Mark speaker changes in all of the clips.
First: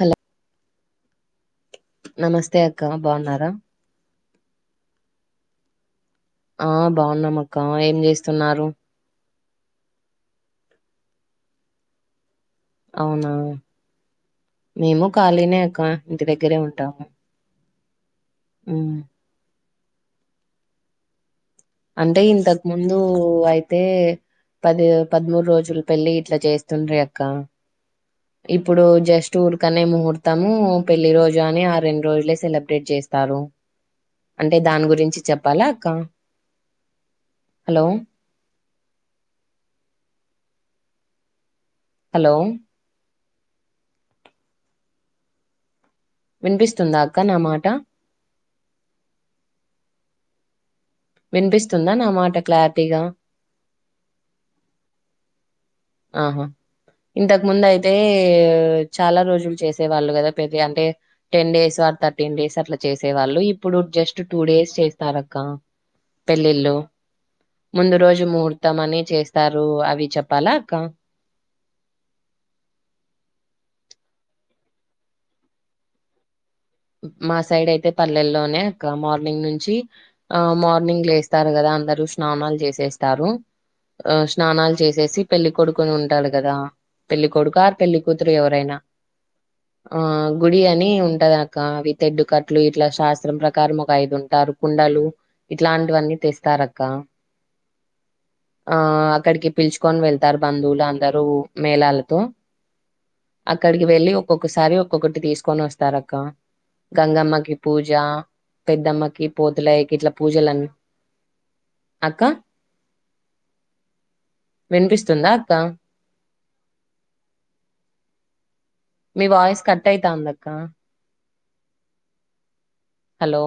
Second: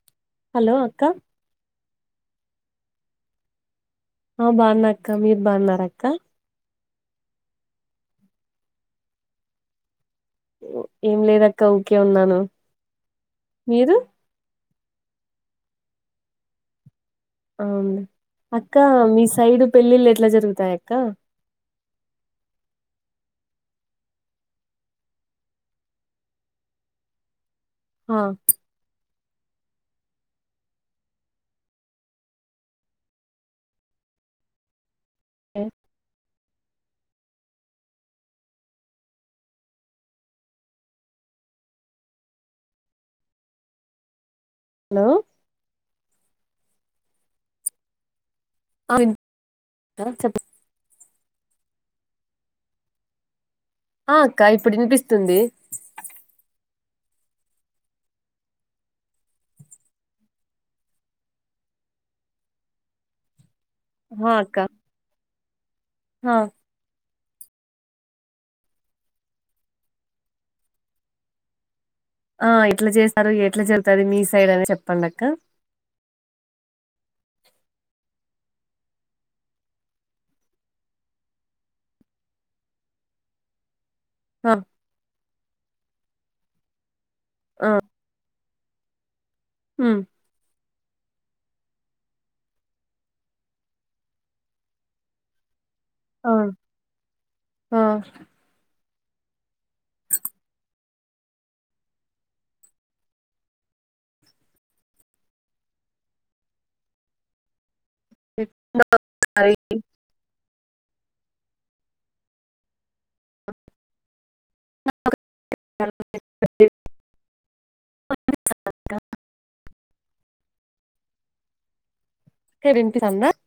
Speaker 1: Hello
Speaker 2: hello అక్క
Speaker 1: నమస్తే అక్క బాగున్నారా
Speaker 2: ఆ బాగున్నా అక్క మీర్ బాగున్నార అక్క
Speaker 1: ఆ బాగున్నామక్క ఏం చేస్తున్నారు
Speaker 2: ఏం లేదక్క ఊకే ఉన్నాను
Speaker 1: అవునా
Speaker 2: మీరు
Speaker 1: మేము ఖాళీనే అక్క ఇంటి దగ్గరే ఉంటాము
Speaker 2: అవును అక్క
Speaker 1: ఉమ్.
Speaker 2: మీ సైడ్ పెళ్ళిళ్ళు ఎట్లా జరుగుతాయక్క
Speaker 1: అంటే ఇంతకు ముందు అయితే పది పదమూడు రోజులు పెళ్లి ఇట్లా చేస్తుండ్రి అక్క
Speaker 2: ఆ,
Speaker 1: ఇప్పుడు జస్ట్ టూర్ కనే ముహూర్తము పెళ్లి రోజు అని ఆ రెండు రోజులే సెలబ్రేట్ చేస్తారు అంటే దాని గురించి చెప్పాల అక్క హలో హలో
Speaker 2: హలో
Speaker 1: వినిపిస్తుందా అక్క నా మాట
Speaker 2: ఆ వినిపిస్తుంది అక్క చెప్పు
Speaker 1: వినిపిస్తుందా నా మాట క్లారిటీగా
Speaker 2: ఆ అక్క ఇప్పుడు వినిపిస్తుంది
Speaker 1: ఆహా ఇంతకు ముందు అయితే చాలా రోజులు చేసే వాళ్ళు కదా పెళ్లి అంటే టెన్ డేస్ అ థర్టీన్ డేస్ అట్లా చేసేవాళ్ళు ఇప్పుడు జస్ట్
Speaker 2: ఆ
Speaker 1: టూ
Speaker 2: అక్క
Speaker 1: డేస్ చేస్తారు కా
Speaker 2: ఆ
Speaker 1: పెళ్లిళ్లు ముందు రోజు ముహూర్తం అని చేస్తారు అవి చెప్పాలా కా
Speaker 2: ఆ ఎట్లా చేస్తారు ఎట్లా జరుగుతది మీ సైడ్ అని చెప్పండి అక్క
Speaker 1: మా సైడ్ అయితే పల్లెల్లోనే అక్క మార్నింగ్ నుంచి ఆ మార్నింగ్ లేస్తారు కదా అందరు స్నానాలు చేసేస్తారు ఆ స్నాలు చేసేసి పెళ్ళికొడుకుని ఉంట టడగదా పెళ్ళ కొడు
Speaker 2: ఆ
Speaker 1: ఆర్ పెళ్లి కూతురు ఎవరైనా [inaudible] ఆ
Speaker 2: ఉమ్
Speaker 1: గుడియ ని ఉంట దంట అవి తెడ్డుకట్లు ఇట్లా శాస్త్రం ప్రకారం ఒక ఐదు ఉంటారు కుండలు ఇట్లాంటివన్నీ
Speaker 2: ఆ
Speaker 1: తెస్తారు అక్క
Speaker 2: ఆ
Speaker 1: ఆ అక్కడికి పిలుచుకొని వెళ్తారు బంధువులు అందరూ మేళాలతో అక్కడికి వెళ్ళి ఒక్కొక్కసారి ఒక్కొక్కటి తీసుకొని వస్తారు అక్క గంగమ్మకి పూజ పూజ పెద్దమ్మకి పోతులయ్యకి ఇట్లా పూజలన్న అక్క వినిపిస్తుందా అక్క మీ వాయిస్ కట్ అయితాందక
Speaker 2: ఇ ర్ వింపి సంద
Speaker 1: హలో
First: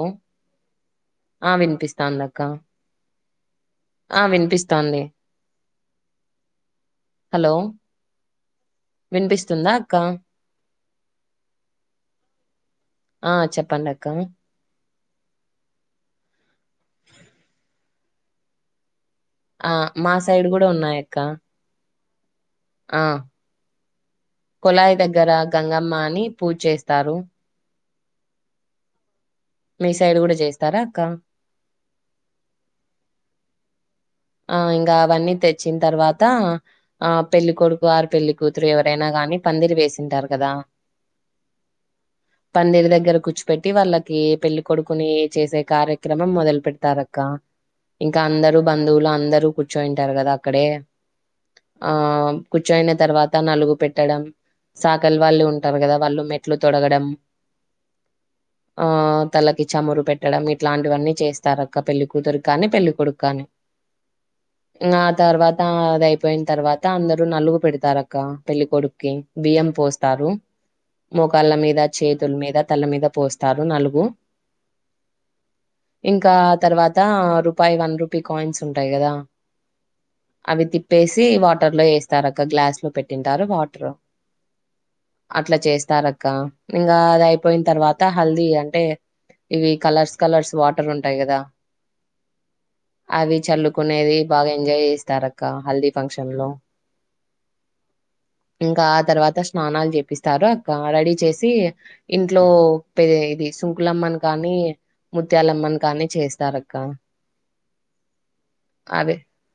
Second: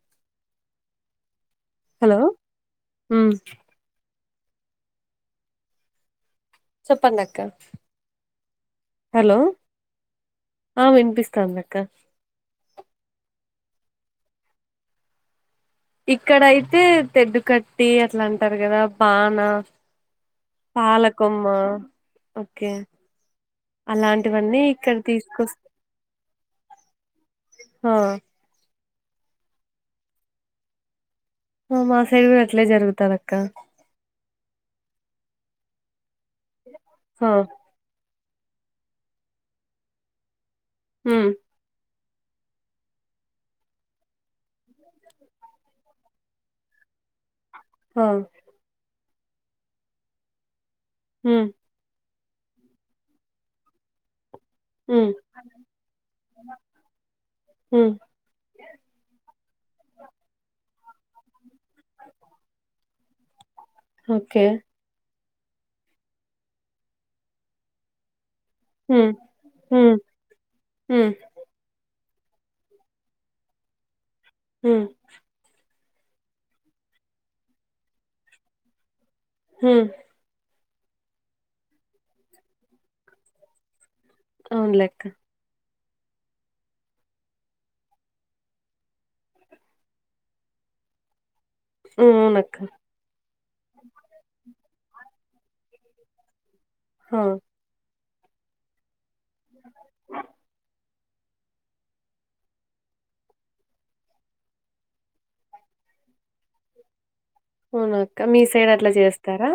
Speaker 1: ఆ వినిపిస్తాందక్క
Speaker 2: ఉమ్,
Speaker 1: ఆ వినిపిస్తాంది
Speaker 2: చెప్పడక్క
Speaker 1: హలో
Speaker 2: హలో
Speaker 1: వినిపిస్తుందా అక్క
Speaker 2: ఆ వినిపిస్తాందక్క
Speaker 1: ప్పాడంక్క
Speaker 2: ఇక్కడ అయితే తెడ్డు కట్టి అట్లా అంటారు కదా బన
Speaker 1: ఆ మా సైడ్ కూడా ఉన్నాయక్క
Speaker 2: పాలకొమ్మ ఓకే
Speaker 1: ఆ
Speaker 2: అలాంటివన్నీ
Speaker 1: కుళాయి
Speaker 2: ఇక్కడ
Speaker 1: దగ్గర
Speaker 2: తీసుకొస్
Speaker 1: గంగమ్మ అని పూజ చేస్తారు
Speaker 2: ఆ
Speaker 1: మీ సైడ్ కూడా చేస్తారా అక్క
Speaker 2: మా సైడ్ కూడా అట్లే జరుగుతాది అక్క
Speaker 1: ఆ ఇంకా అవన్నీ తెచ్చిన తర్వా త ఆ పెళ్ళి కొడుకు ఆర్ పెళ్ళి కూతురు ఎవరైనా గాని పందిరి వేసింటారు కదా
Speaker 2: ఉం
Speaker 1: పందిరి దగ్గర కూర్చుపెట్టి వాళ్ళకి పెళ్లిికడుకుని చేసే కార్యక్రమం మొదలు పెడతారక్క
Speaker 2: ఆ
Speaker 1: ఇంకా అందరు బ ధువులు అందరూ కూర్చోనింటారు కదా అక్కడే
Speaker 2: ఉమ్
Speaker 1: ఆ కూర్చోని తర్వాత నలుగు పెట్టడం
Speaker 2: ఉమ్
Speaker 1: సాకలు వాళ్ళు ఉంటారు కదా వాళ్ళు మెట్లు తొడగడం
Speaker 2: ఉమ్
Speaker 1: ఆ తల్లకి చమురు పెట్టడం ఇలాంటివన్నీ చేస్ తరక్క పెళ్లి కూతురి క్కాని పెళ్ళికొడుకు కానీ
Speaker 2: ఓకే
Speaker 1: ఇంగ ఆ తర్వాత అద అయిపోయిన తర్వాత అందరుూ నలుగు పెడతారు అక్క పెళ్లి కొడుక్కి
Speaker 2: ఉమ్
Speaker 1: బియ్యం
Speaker 2: ఉమ్
Speaker 1: పోస్తారు
Speaker 2: ఉమ్
Speaker 1: మోకాళ్ళ మీద చేతుల మీద తల మీద పోస్తారు నలుగు
Speaker 2: ఉమ్
Speaker 1: ఇంకా తర్వాత రూపాయి వన్ రూపీ కాయిన్స్ ఉంటాయి కదా
Speaker 2: ఉమ్
Speaker 1: అవి తిప్పేసి వాటర్ లో వేస్తారు అక్క గ్లాస్ లో పెట్టింటారు వాటర్
Speaker 2: అవునులెక్క
Speaker 1: తరక్క ఇంకా అది అయిపోయిన తర్వాత హల్దీ అంటే ఇవి కలర్స్ కలర్స్ వాటర్ ఉంటాయి కదా
Speaker 2: అవునక్క
Speaker 1: అవి చల్లుకునేది బాగా ఎంజాయ్ చేస్తారు అక్క హల్దీ ఫంక్షన్ లో
Speaker 2: హ
Speaker 1: ఇంకా ఆ తర్వా స్నానాలు చేపిస్తారు అక్క రెడీ చేసి ఇంట్లో పె ఇది సుంకులమ్మని కానీ ముత్యాలమ్మని కానీ చేస్తారు అక్క.
Speaker 2: అవునాక్క మీ సైడ్ అట్లా చేస్తారా.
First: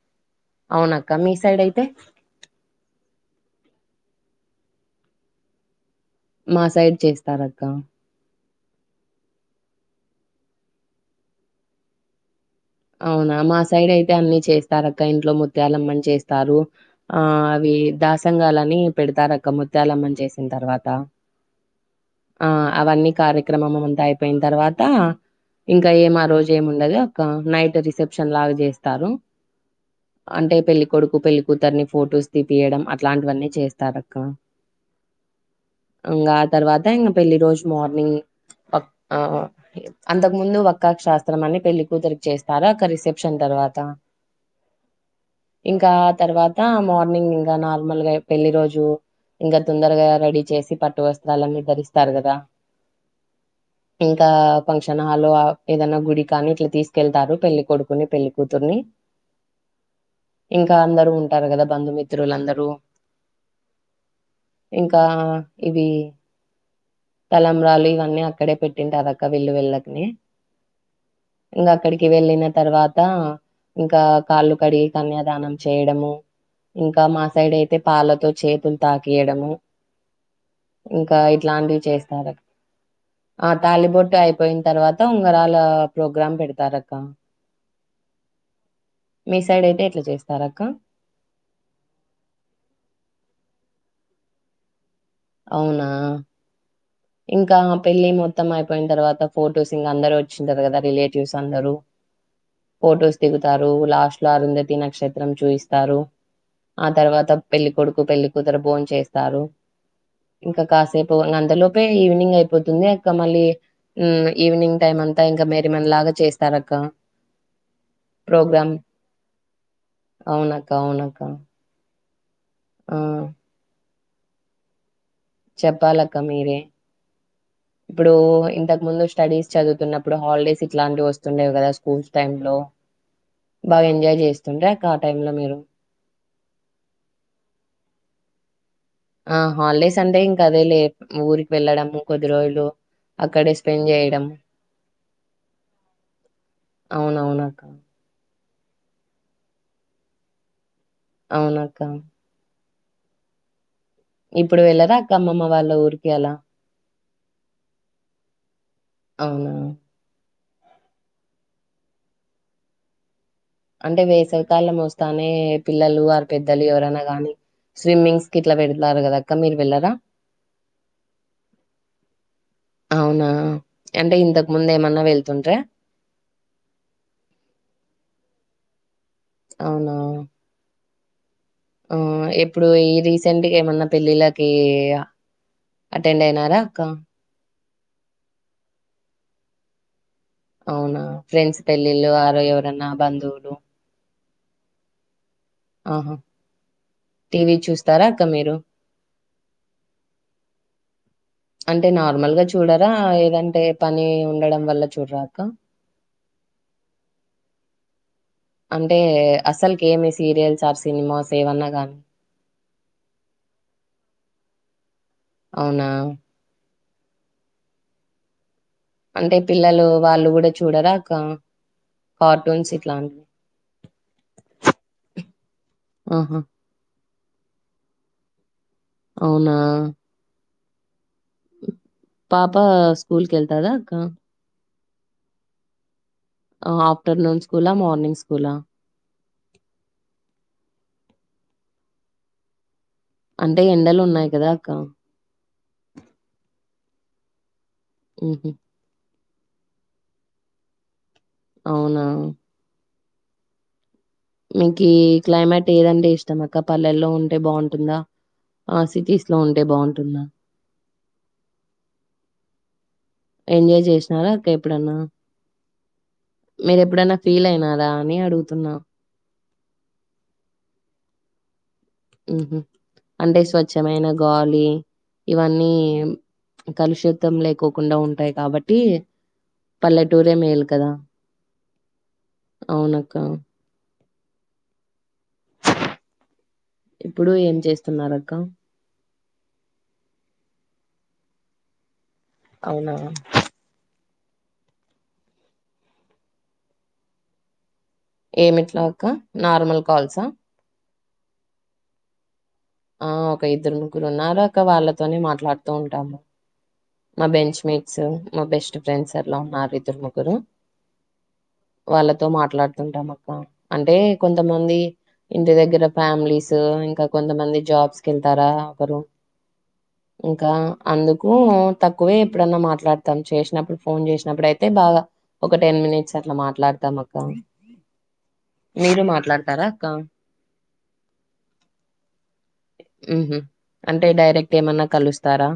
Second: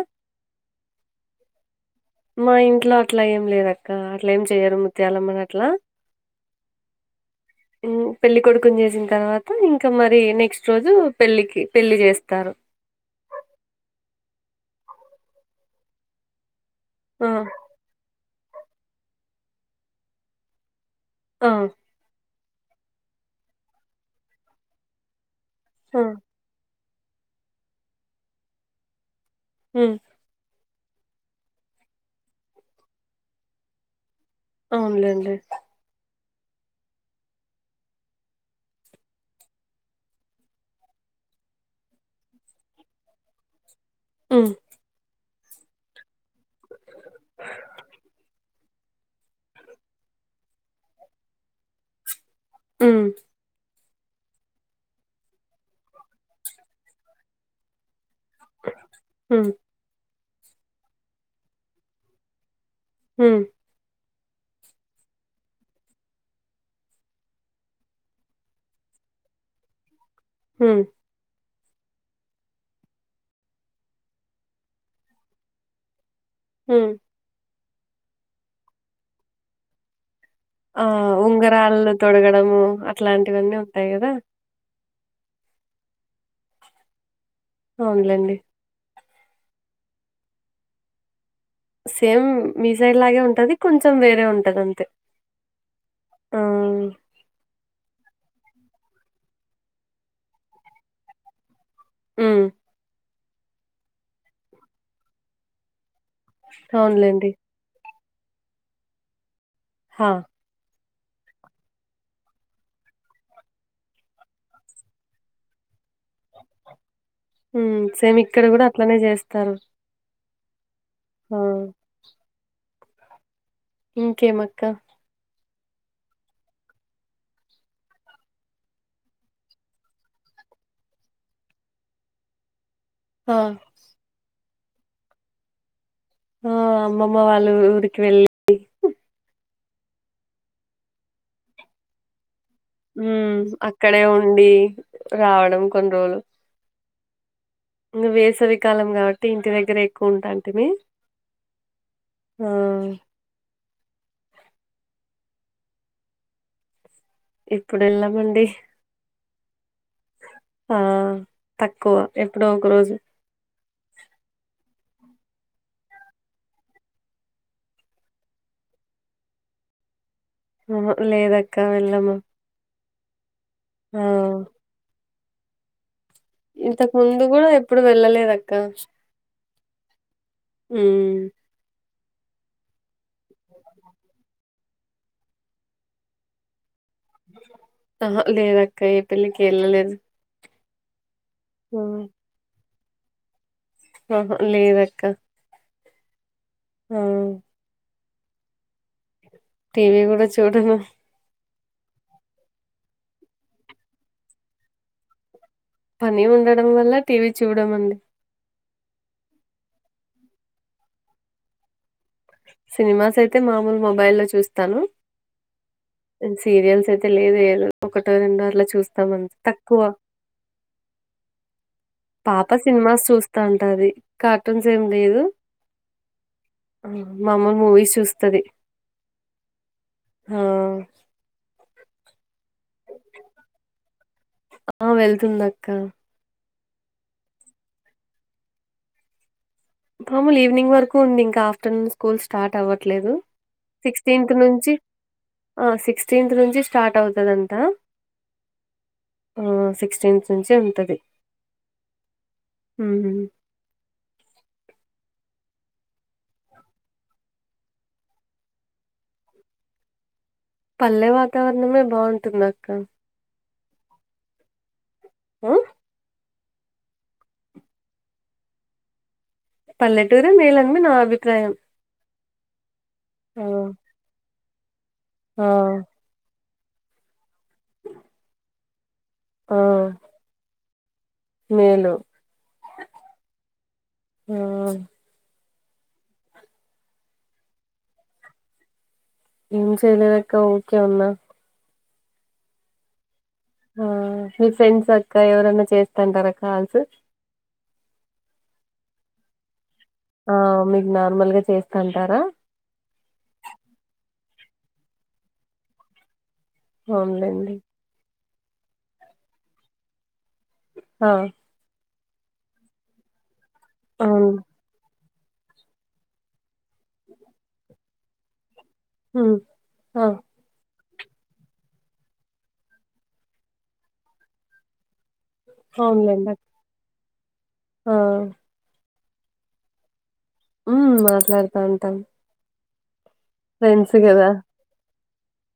Speaker 1: అవునక్క మీ సైడ్ అయితే
Speaker 2: మా ఇంట్లో అట్లా ఏం లేదు అక్క. అట్లా ఏం చెయ్యరు ముత్యాలమ్మని అట్లా.
Speaker 1: మా సైడ్ చేస్
Speaker 2: హ్ పెళ్ళి కొడుకుని చేసిన తర్వా త ఇంకా మరి నెక్స్ట్ రోజు పెళ్లికి పెళ్లి చేస్తారు.
Speaker 1: అవునా మా సైడ్ అయితే అన్ని చేస్తారు అక్క. ఇంట్లో ముత్యాల అమ్మని చేస్తారు. ఆ అవి దాస్ పుంగాలని పెడతారు అక్క ముత్యాలమ్మని చేసిన తర్వాత.
Speaker 2: ఆ
Speaker 1: ఆ అవన్నీ కార్యక్రమం అంతా అయిపోయిన తర్వాత ఇంకా ఏం ఆ రోజు ఏమి ఉండదు. కా నైట్ రిసెప్షన్ లాగా చేస్తారు.
Speaker 2: ఉమ్,
Speaker 1: అంటే పెళ్ళి కొడుకు పెళ్ళికూతుర్ని ఫొటోస్ తీపియడం అట్లాంటివన్నీ చేస్తారు అక్క.
Speaker 2: అవునులేండి.
Speaker 1: ఇంగా ఆ తర్వాత ఇంగా పెళ్లి రోజు మార్నింగ్ వ అంతకు ముందు వక్కా శాస్త్రం అని పెళ్ళి కూతురికి చేస్తారు అక్క రిసెప్షన్ తర్వాత.
Speaker 2: హ్
Speaker 1: ఇంకా తర్వాత మార్నింగ్ ఇంకా నార్మల్ గా పెళ్లి రోజు ఇంగా తొందరగా రెడీ చేసి పట్టు వస్త్రాలన్నీ ధరిస్తారు కదా.
Speaker 2: హ్మ్
Speaker 1: ఇంకా ఫంక్షన్ హాల్ ఏదైనా గుడి కానీ ఇట్లా తీస్ కెళ్తారు పెళ్లి కొడుకుని పెళ్లి కూతుర్ని.
Speaker 2: ఉమ్,
Speaker 1: ఇంకా అందరు ఉంటారు కదా బంధుమిత్రులుందరూ.
Speaker 2: హ
Speaker 1: ఇంకా ఇవి తలంబ్రాలు ఇవన్నీ అక్కడే పెట్టింటారు అక్క విల్లు వెళ్ళకిని
Speaker 2: హ
Speaker 1: ఇంకా అక్కడికి వెళ్ళిన తర్వాత ఇంకా కాళ్ళు కడిగి కన్యాదానం చేయడము,
Speaker 2: ఉమ్.
Speaker 1: ఇంకా మా సైడ్ అయితే పాలతో చేతులు తాకియడము.
Speaker 2: ఆ
Speaker 1: ఇంకా ఇట్లాంటివి
Speaker 2: ఉంగరాలు
Speaker 1: చేస్తారు
Speaker 2: తొడగడము
Speaker 1: ఆ
Speaker 2: అట్లాంటివన్నీ ఉంటాయి కదా.
Speaker 1: తాలిబొట్టు అయిపోయిన తర్వాత ఉంగరాల ప్రో గ్రామ్ పెడతారక్క.
Speaker 2: అవునులేండి.
Speaker 1: మీ సైడ్ అయితే ఎట్లా చేస్తారు అక్క.
Speaker 2: సేమ్ మీ సైడ్ లాగే ఉంటది కొంచెం వేరే ఉంటది అంతే.
Speaker 1: అవునా.
Speaker 2: ఆ,
Speaker 1: ఇంకా పెళ్లి మొత్తం అయిపోయిన తర్వాత ఫొటోస్ ఇంకా అందరు వచ్చింటారు కదా రిలేటివ్స్ అందరు
Speaker 2: ఊ
Speaker 1: దిగుతారు లాస్ట్ లో అరుంధతి నక్షత్రం చూయిస్తారు ఆ
Speaker 2: అవునులేండి
Speaker 1: తర్వాత పెళ్ళికొడు కు పెళ్లి కుతురు బోన్ చేస్తారు
Speaker 2: హా
Speaker 1: ఇంకా కాసేప్ పో నందలో పె ఈవినింగ్ అయిపోతుంది అక్క మళీ ఊ ఈవినింగ్ టైమ్ అంతా ఇంకా మరి మెల్లగా
Speaker 2: ఊ సేమ్ ఇక్కడ కూడా అట్లనే చేస్తారు
Speaker 1: అవున కావునక
Speaker 2: ఆ,
Speaker 1: ఆ
Speaker 2: ఇంకేమక్క
Speaker 1: చెప్పాలక్క మీరే ఇప్పుడు ఇంతకు ముందు స్టడీస్ చదువుతున్నప్పుడు హాలిడేస్ ఇట్లాంటివి వస్తుండేవి కదా స్కూల్స్ టైమ్ లో
Speaker 2: ఆ,
Speaker 1: బాగా ఎంజాయ్ చేస్ తుండేక ఆ టైమ్ లో మీరు
Speaker 2: ఆ అమ్మమ్మ వాళ్ళు ఊరికి వెళ్ళి
Speaker 1: అ హాలిడేస్ అండే ఇంకా అదే లే ఊరికి వెళ్లడము కొద్ది రోజులు
Speaker 2: ఊ
Speaker 1: స్పెండ్
Speaker 2: అక్కడే
Speaker 1: చేయడం
Speaker 2: ఉండి రావడం కొన్ని రోలు
Speaker 1: అవునవునా
Speaker 2: ఇంకా వేసవికాలం కాబట్టి ఇంటి దగ్గర ఎక్కువ ఉంటాంటి మీ
Speaker 1: అవునక్క
Speaker 2: ఆ
Speaker 1: ఇప్పుడు వెళ్ళరా అక్క అమ్మమ్మ వాళ్ళ ఊరికి అలా
Speaker 2: ఇప్పుడు ఎళ్ళమండి
Speaker 1: అవునా
Speaker 2: ఆ తక్కువ ఎప్పుడో ఒక రోజు
Speaker 1: అంటే వేసవికాలం మోస్తానే పిల్లలు వారు పెద్దలు ఎవరైనా గాని స్విమ్మింగ్స్ కి ఇట్లా వెళతారు కదక్క మీరు వెళ్ళరా
Speaker 2: ఆ లేదక్క వెళ్ళము
Speaker 1: అవునా
Speaker 2: ఆ!
Speaker 1: అంటే ఇంతక్ ముందే ఏమన్నా వెళ్ ఉంటే
Speaker 2: ఇంతకు ముందు కూడా ఎప్పుడు వెళ్ళలేదు అక్క
Speaker 1: అవునా
Speaker 2: ఊ
Speaker 1: ఆ ఎప్పుడు ఈ రీసెంట్గా ఏమన్నా పెళ్ళిళ్ళకి అటెండ్ అయినారా అక్క
Speaker 2: ఆహ లేదక్క ఏ పెళ్లికి వెళ్ళలేదు
Speaker 1: అవునా ఫ్రెండ్స్ పెళ్లిలో ఆరో ఎవ న్నా బందువులు
Speaker 2: ఆహ లేదక్క
Speaker 1: ఆహా
Speaker 2: ఆ!
Speaker 1: టివి చూస్త తారా అక్క మీరు
Speaker 2: టీవీ కూడా చూడను
Speaker 1: అంటే నార్మల్ గా చూడరా ఏదంటే పని ఉండడం వల్ల చూడరా అక్క
Speaker 2: పని ఉండడం వల్ల టీవీ చూడం అండి
Speaker 1: అంటే అసలుకి ఏమి సీరియల్స్ ఆర్ సినిమాస్ ఏవన్నా గానీ
Speaker 2: సినిమాస్ అయితే మామూలు మొబైల్ లో చూస్తాను
Speaker 1: అవునా
Speaker 2: సీరియల్స్ ఐతే లేదు ఏలు ఒకటో రెండో చూస్తాం అంతే
Speaker 1: అంటే
Speaker 2: తక్కువ.
Speaker 1: పిల్లలు వాళ్ళు కూడా చూడరా అక్క
Speaker 2: పాప
Speaker 1: కార్టూన్స్
Speaker 2: సినిమాస్
Speaker 1: ఇట్లాంటివి
Speaker 2: చూస్తా ఉంటది కార్టూన్స్ ఏం లేదు
Speaker 1: ఆహా
Speaker 2: మామూలు మూవీస్ చూస్తుది
Speaker 1: అవునా
Speaker 2: ఆ
Speaker 1: పాప స్కూల్ కెల్తాదా అక్క
Speaker 2: ఆ వెళ్తుంది అక్క
Speaker 1: ఆఫ్టర్నూన్ స్కూల మార్నింగ్ స్కూల
Speaker 2: మాముూలు ఈవినింగ్ వరకు ఉంది ఇంకా ఆఫ్టర్నూన్ స్కూల్ స్టార్ట్ అవ్వట టలేదు
Speaker 1: అంటే ఎండలు ఉన్నాయి
Speaker 2: సిక్స్టెంత్
Speaker 1: కదా అక్క
Speaker 2: నుంచి సిక్స్టెంత్ నుంచి స్టార్ట్ అవుతుదంతా
Speaker 1: ఉహు
Speaker 2: ఆ సిక్స్టీన్త్ నుంచి ఉంటది
Speaker 1: అవునా
Speaker 2: ఉహు
Speaker 1: మకి క్లైమేట్ ఏదంటే ఇష్టం అక్క పల్లెల్లో ఉంటే బాగుంటుందా ఆ సిటీస్ లో ఉంటే బాగుంటుందా
Speaker 2: పల్లె వాతావరణమే బాగుంటుంది అక్క
Speaker 1: ఎంజాయ్ చేసినారా అక్క ఎప్పుడన్నా
Speaker 2: ఆ
Speaker 1: మీర ఎప్పుడైనా ఫీల్ అయినారా అని అడుగుతున్నా
Speaker 2: పల్లెటూరే మేలు అని నా అభిప్రాయం
Speaker 1: ఉహు అంటే
Speaker 2: ఆ!
Speaker 1: స్వచ్ఛమైన గాలి ఏ
Speaker 2: ఆ!
Speaker 1: ఇవన్నీ కలుషితం లేకోకుండా ఉంటాయి కాబట్టి
Speaker 2: ఆ!
Speaker 1: పల్లెటూరే మేలు కదా
Speaker 2: మేలు.
Speaker 1: అవును అక్క
Speaker 2: ఆ
Speaker 1: ఇప్పుడు ఏం చేస్తున్నారు అక్క
Speaker 2: ఏం చెయలేదక్క ఊకే ఉన్న
Speaker 1: అవున
Speaker 2: ఆ మీ ఫ్రెండ్స్ అక్క ఎవరన్నా చేస్తాంటారా కాల్స్.
Speaker 1: ఏమిట్లాక నార్మల్ కాల్సా?
Speaker 2: ఆ మీ నార్మల్ గా చేస్తంటారా.
Speaker 1: ఆ ఒక ఇద్దరు, ముగ్గురు ఉన్నారు అక్క వాళ్ళతోనే మాట్లాడుతూ ఉంటాము. మా
Speaker 2: అవునులేండి
Speaker 1: బెంచ్ మేట్స్. మా బెస్ట్ ఫ్రెండ్స్ ఎలా ఉన్నారు? ఇద్దరు ముగ్గురు
Speaker 2: ఆ
Speaker 1: వాళ్ళతో మాట్లాడుతుంటాం అక్క. అంటే
Speaker 2: అవును
Speaker 1: కొంతమంది ఇంటి దగ్గర ఫ్యామిలీస్ ఇంకా కొంతమంది జాబ్స్ కెళ్తారా? రు
Speaker 2: ఉమ్ ఆ
Speaker 1: ఇంకా అందుకు తక్కువే ఎప్పుడన్నా మాట్లాడతాం. చేసినప్పుడు ఫోన్ చేసినప్పుడు అయితే బాగా ఒక టెన్ మినిట్స్
Speaker 2: అవునులేండి
Speaker 1: అట్లా
Speaker 2: అక్
Speaker 1: మాట్లాడతా మ అ
Speaker 2: ఆ
Speaker 1: మీరు మాట్లాడతారా అక్క
Speaker 2: ఉ మాట్లాడుతా ఉంటాం.
Speaker 1: ఉహు
Speaker 2: ఫ్రెండ్స్
Speaker 1: అంటే
Speaker 2: కదా
Speaker 1: డైరెక్ట్ ఏమన్నా కలుస్త తర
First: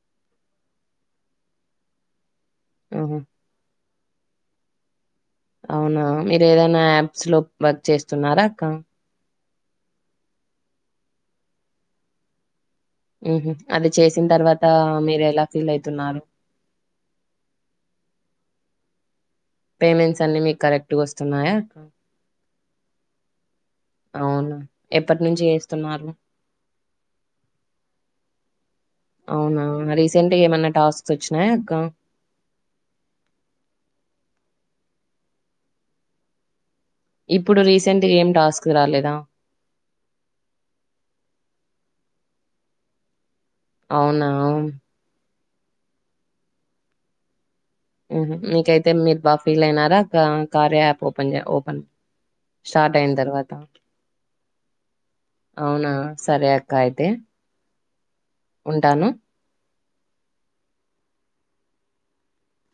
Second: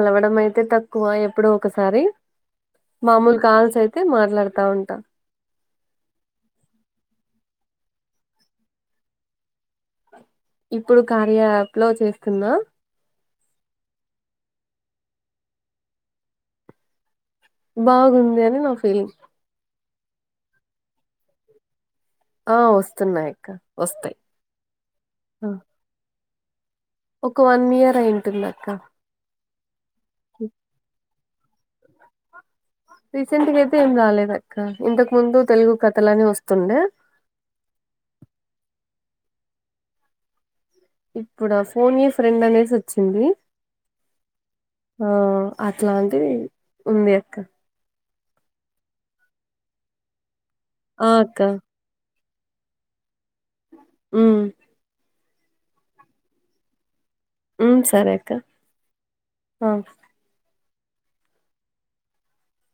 Speaker 2: కలవడం అయితే తక్కువ ఎప్పుడు ఒకసారి
Speaker 1: ఉహు
Speaker 2: మామూలు కాల్స్ అయి అయితే మాట్లాడుతా ఉంటా.
Speaker 1: అవునా మీరు ఏదైనా యాప్స్ లో వర్క్ చేస్తున్నారా అక్క.
Speaker 2: ఇప్పుడు కార్యా యాప్ లో చేస్తున్న
Speaker 1: ఉహు అది చేసిన తర్వాత మీరు ఎలా ఫీల్ అయితున్నారు.
Speaker 2: బాగుంది అని నా ఫీలింగ్.
Speaker 1: పేమెంట్స్ అన్ని మీకు కరెక్ట్గా వస్తున్నాయా?
Speaker 2: ఆ వస్తున్నాయి అక్క వస్తున్నాయి.
Speaker 1: అవునా ఎప్పటినుంచి
Speaker 2: వస్తాయి అ
Speaker 1: చేస్తున్నారు?
Speaker 2: ఒక వన్ ఇయర్ అయింటుంది అక్క.
Speaker 1: స్నాయా అక్క
Speaker 2: రీసెంట్గా అయితే ఏం రాలేదు అక్క. ఇంతకు ముందు తెలుగు కథలని వస్తుండే.
Speaker 1: ఇప్పుడు రీసెంట్గా ఏం టాస్క్ రాలేదా?
Speaker 2: ఇప్పుడు ఆ ఫోనె ఫ్రెండ్ అనేసి వచ్చింది
Speaker 1: అవునా అవును
Speaker 2: ఆ అట్లాంటిది ఉంది అక్క.
Speaker 1: మీకయితే మీరు బాగా ఫీల్ అయినారా అక్క ! ! ! ! ! ! ! ! ! !
Speaker 2: ఆ అక్క
Speaker 1: ఓపన్జె ఓపన్ స్టార్ట్ అయిన తర్వాత
Speaker 2: ఉహ్మ్
Speaker 1: అవునా సరే అక్క అయితే.
Speaker 2: ఉహ్మ్ సరే అక్క
Speaker 1: ఉంటాను.
Speaker 2: ఆ